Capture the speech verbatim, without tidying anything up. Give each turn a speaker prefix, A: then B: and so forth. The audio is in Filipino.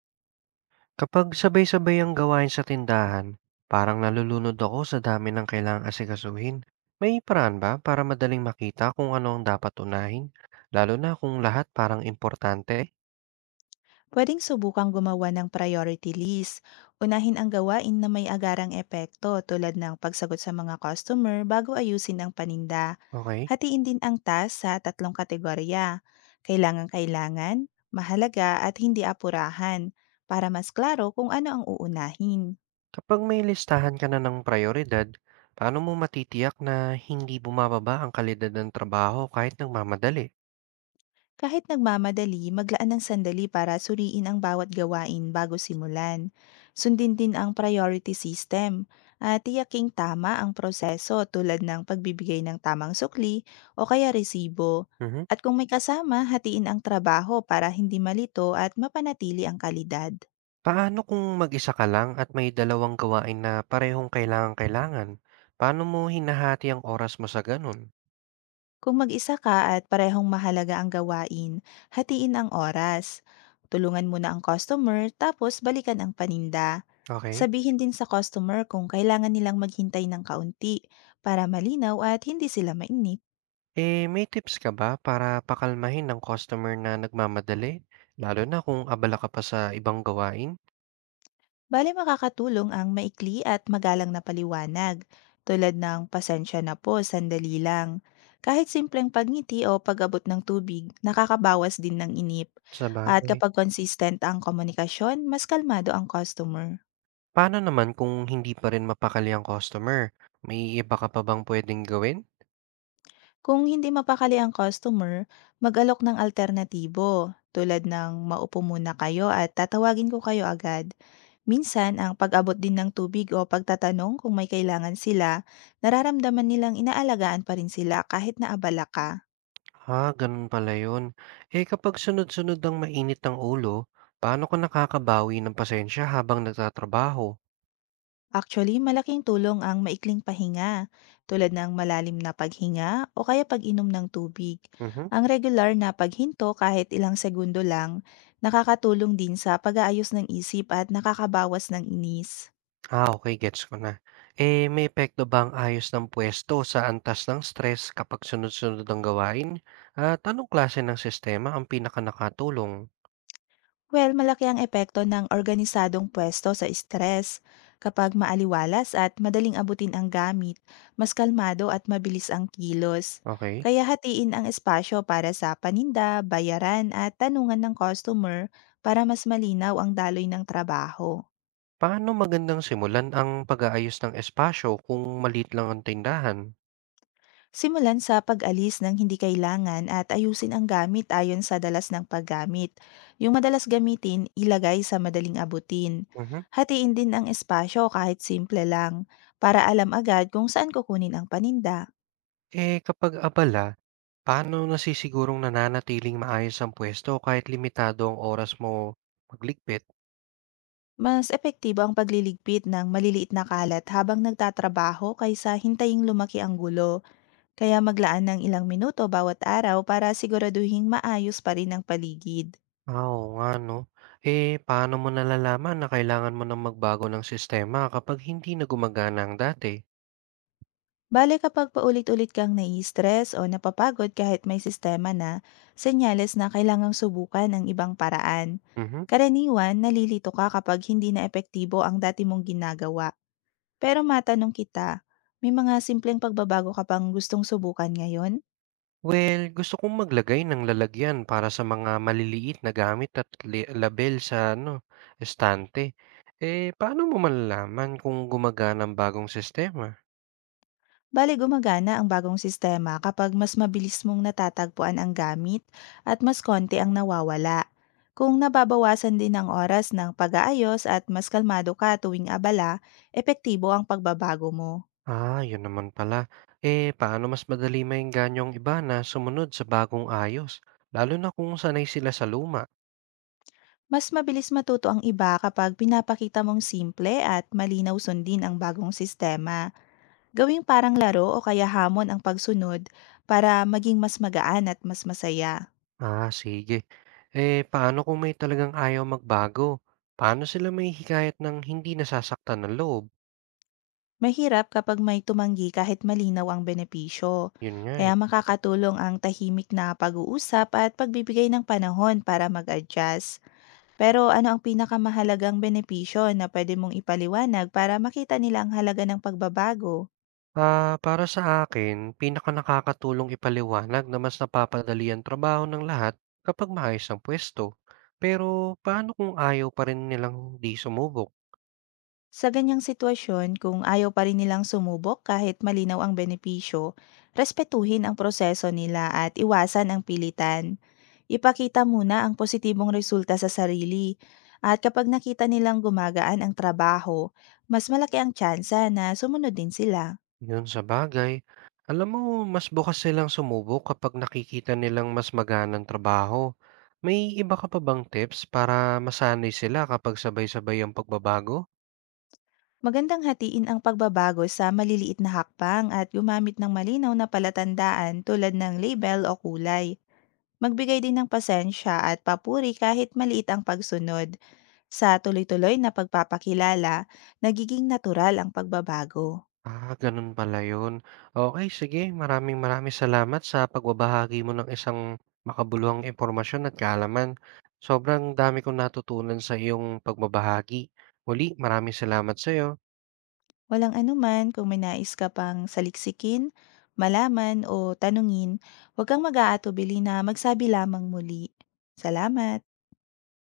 A: Kapag sabay-sabay ang gawain sa tindahan, parang nalulunod ako sa dami ng kailangang asikasuhin. May paraan ba para madaling makita kung ano ang dapat unahin? Lalo na kung lahat parang importante?
B: Pwedeng subukang gumawa ng priority list. Unahin ang gawain na may agarang epekto tulad ng pagsagot sa mga customer bago ayusin ang paninda.
A: Okay.
B: Hatiin din ang task sa tatlong kategorya. Kailangan-kailangan, mahalaga at hindi apurahan para mas klaro kung ano ang uunahin.
A: Kapag may listahan ka na ng prioridad, paano mo matitiyak na hindi bumababa ang kalidad ng trabaho kahit nagmamadali?
B: Kahit nagmamadali, maglaan ng sandali para suriin ang bawat gawain bago simulan. Sundin din ang priority system at tiyaking tama ang proseso tulad ng pagbibigay ng tamang sukli o kaya resibo.
A: Mhm.
B: At kung may kasama, hatiin ang trabaho para hindi malito at mapanatili ang kalidad.
A: Paano kung mag-isa ka lang at may dalawang gawain na parehong kailangan-kailangan? Paano mo hinahati ang oras mo sa ganun?
B: Kung mag-isa ka at parehong mahalaga ang gawain, hatiin ang oras. Tulungan muna ang customer tapos balikan ang paninda.
A: Okay.
B: Sabihin din sa customer kung kailangan nilang maghintay ng kaunti para malinaw at hindi sila mainip.
A: Eh, may tips ka ba para pakalmahin ng customer na nagmamadali? Lalo na kung abala ka pa sa ibang gawain?
B: Bale makakatulong ang maikli at magalang na paliwanag tulad ng pasensya na po, sandali lang. Kahit simpleng pagngiti o pag-abot ng tubig, nakakabawas din ng inip.
A: Sa
B: At
A: bagay.
B: kapag consistent ang komunikasyon, mas kalmado ang customer.
A: Paano naman kung hindi pa rin mapakali ang customer? May iba ka pa bang pwedeng gawin?
B: Kung hindi mapakali ang customer, mag-alok ng alternatibo tulad ng maupo muna kayo at tatawagin ko kayo agad. Minsan, ang pag-abot din ng tubig o pagtatanong kung may kailangan sila, nararamdaman nilang inaalagaan pa rin sila kahit na abala ka.
A: Ha, ganun pala yun. Eh, kapag sunod-sunod ang mainit ang ulo, paano ko nakakabawi ng pasensya habang nagtatrabaho?
B: Actually, malaking tulong ang maikling pahinga, tulad ng malalim na paghinga o kaya pag-inom ng tubig.
A: Mhm.
B: Ang regular na paghinto kahit ilang segundo lang, nakakatulong din sa pag-aayos ng isip at nakakabawas ng inis.
A: Ah, okay, gets ko na. Eh, may epekto ba ang ayos ng puwesto sa antas ng stress kapag sunod-sunod ang gawain? At anong klase ng sistema ang pinakanakatulong?
B: Well, malaki ang epekto ng organisadong pwesto sa stress. Kapag maaliwalas at madaling abutin ang gamit, mas kalmado at mabilis ang kilos.
A: Okay.
B: Kaya hatiin ang espasyo para sa paninda, bayaran at tanungan ng customer para mas malinaw ang daloy ng trabaho.
A: Paano magandang simulan ang pag-aayos ng espasyo kung maliit lang ang tindahan?
B: Simulan sa pag-alis ng hindi kailangan at ayusin ang gamit ayon sa dalas ng paggamit. Yung madalas gamitin, ilagay sa madaling abutin.
A: Mhm.
B: Hatiin din ang espasyo kahit simple lang, para alam agad kung saan kukunin ang paninda.
A: Eh, kapag abala, paano nasisigurong nananatiling maayos ang puwesto kahit limitado ang oras mo magligpit?
B: Mas epektibo ang pagliligpit ng maliliit na kalat habang nagtatrabaho kaysa hintayin lumaki ang gulo, kaya maglaan ng ilang minuto bawat araw para siguraduhing maayos pa rin ang paligid.
A: Ah, oo nga 'no. Eh, paano mo nalalaman na kailangan mo ng magbago ng sistema kapag hindi na gumagana ang dati?
B: Bale kapag paulit-ulit kang nai-stress o napapagod kahit may sistema na, senyales na kailangang subukan ang ibang paraan.
A: Mhm.
B: Karaniwan, nalilito ka kapag hindi na epektibo ang dati mong ginagawa. Pero matanong kita, may mga simpleng pagbabago ka pang gustong subukan ngayon?
A: Well, gusto kong maglagay ng lalagyan para sa mga maliliit na gamit at le label sa ano, estante. Eh, paano mo malalaman kung gumagana ang bagong sistema?
B: Bale gumagana ang bagong sistema kapag mas mabilis mong natatagpuan ang gamit at mas konti ang nawawala. Kung nababawasan din ang oras ng pag-aayos at mas kalmado ka tuwing abala, epektibo ang pagbabago mo.
A: Ah, yun naman pala. Eh, paano mas madali maengganyo ang iba na sumunod sa bagong ayos, lalo na kung sanay sila sa luma?
B: Mas mabilis matuto ang iba kapag pinapakita mong simple at malinaw sundin ang bagong sistema. Gawing parang laro o kaya hamon ang pagsunod para maging mas magaan at mas masaya.
A: Ah, sige. Eh, paano kung may talagang ayaw magbago? Paano sila may mahihikayat ng hindi nasasaktan ng loob?
B: Mahirap kapag may tumanggi kahit malinaw ang benepisyo.
A: Yun nga eh.
B: Kaya makakatulong ang tahimik na pag-uusap at pagbibigay ng panahon para mag-adjust. Pero ano ang pinakamahalagang benepisyo na pwede mong ipaliwanag para makita nila ang halaga ng pagbabago?
A: Ah, para sa akin, pinaka nakakatulong ipaliwanag na mas napapadali ang trabaho ng lahat kapag maayos ang pwesto. Pero paano kung ayaw pa rin nilang di sumubok?
B: Sa ganyang sitwasyon, kung ayaw pa rin nilang sumubok kahit malinaw ang benepisyo, respetuhin ang proseso nila at iwasan ang pilitan. Ipakita muna ang positibong resulta sa sarili at kapag nakita nilang gumagaan ang trabaho, mas malaki ang tsansa na sumunod din sila.
A: Yun, sa bagay. Alam mo, mas bukas silang sumubok kapag nakikita nilang mas maganang trabaho. May iba ka pa bang tips para masanay sila kapag sabay-sabay ang pagbabago?
B: Magandang hatiin ang pagbabago sa maliliit na hakbang at gumamit ng malinaw na palatandaan tulad ng label o kulay. Magbigay din ng pasensya at papuri kahit maliit ang pagsunod. Sa tuloy-tuloy na pagpapakilala, nagiging natural ang pagbabago.
A: Ah, ganun pala yun. Okay, sige. Maraming maraming salamat sa pagbabahagi mo ng isang makabuluhang impormasyon at kaalaman. Sobrang dami kong natutunan sa iyong pagbabahagi. Muli, maraming salamat sa iyo.
B: Walang anuman, kung may nais ka pang saliksikin, malaman o tanungin, huwag kang mag-aatubili na magsabi lamang muli. Salamat!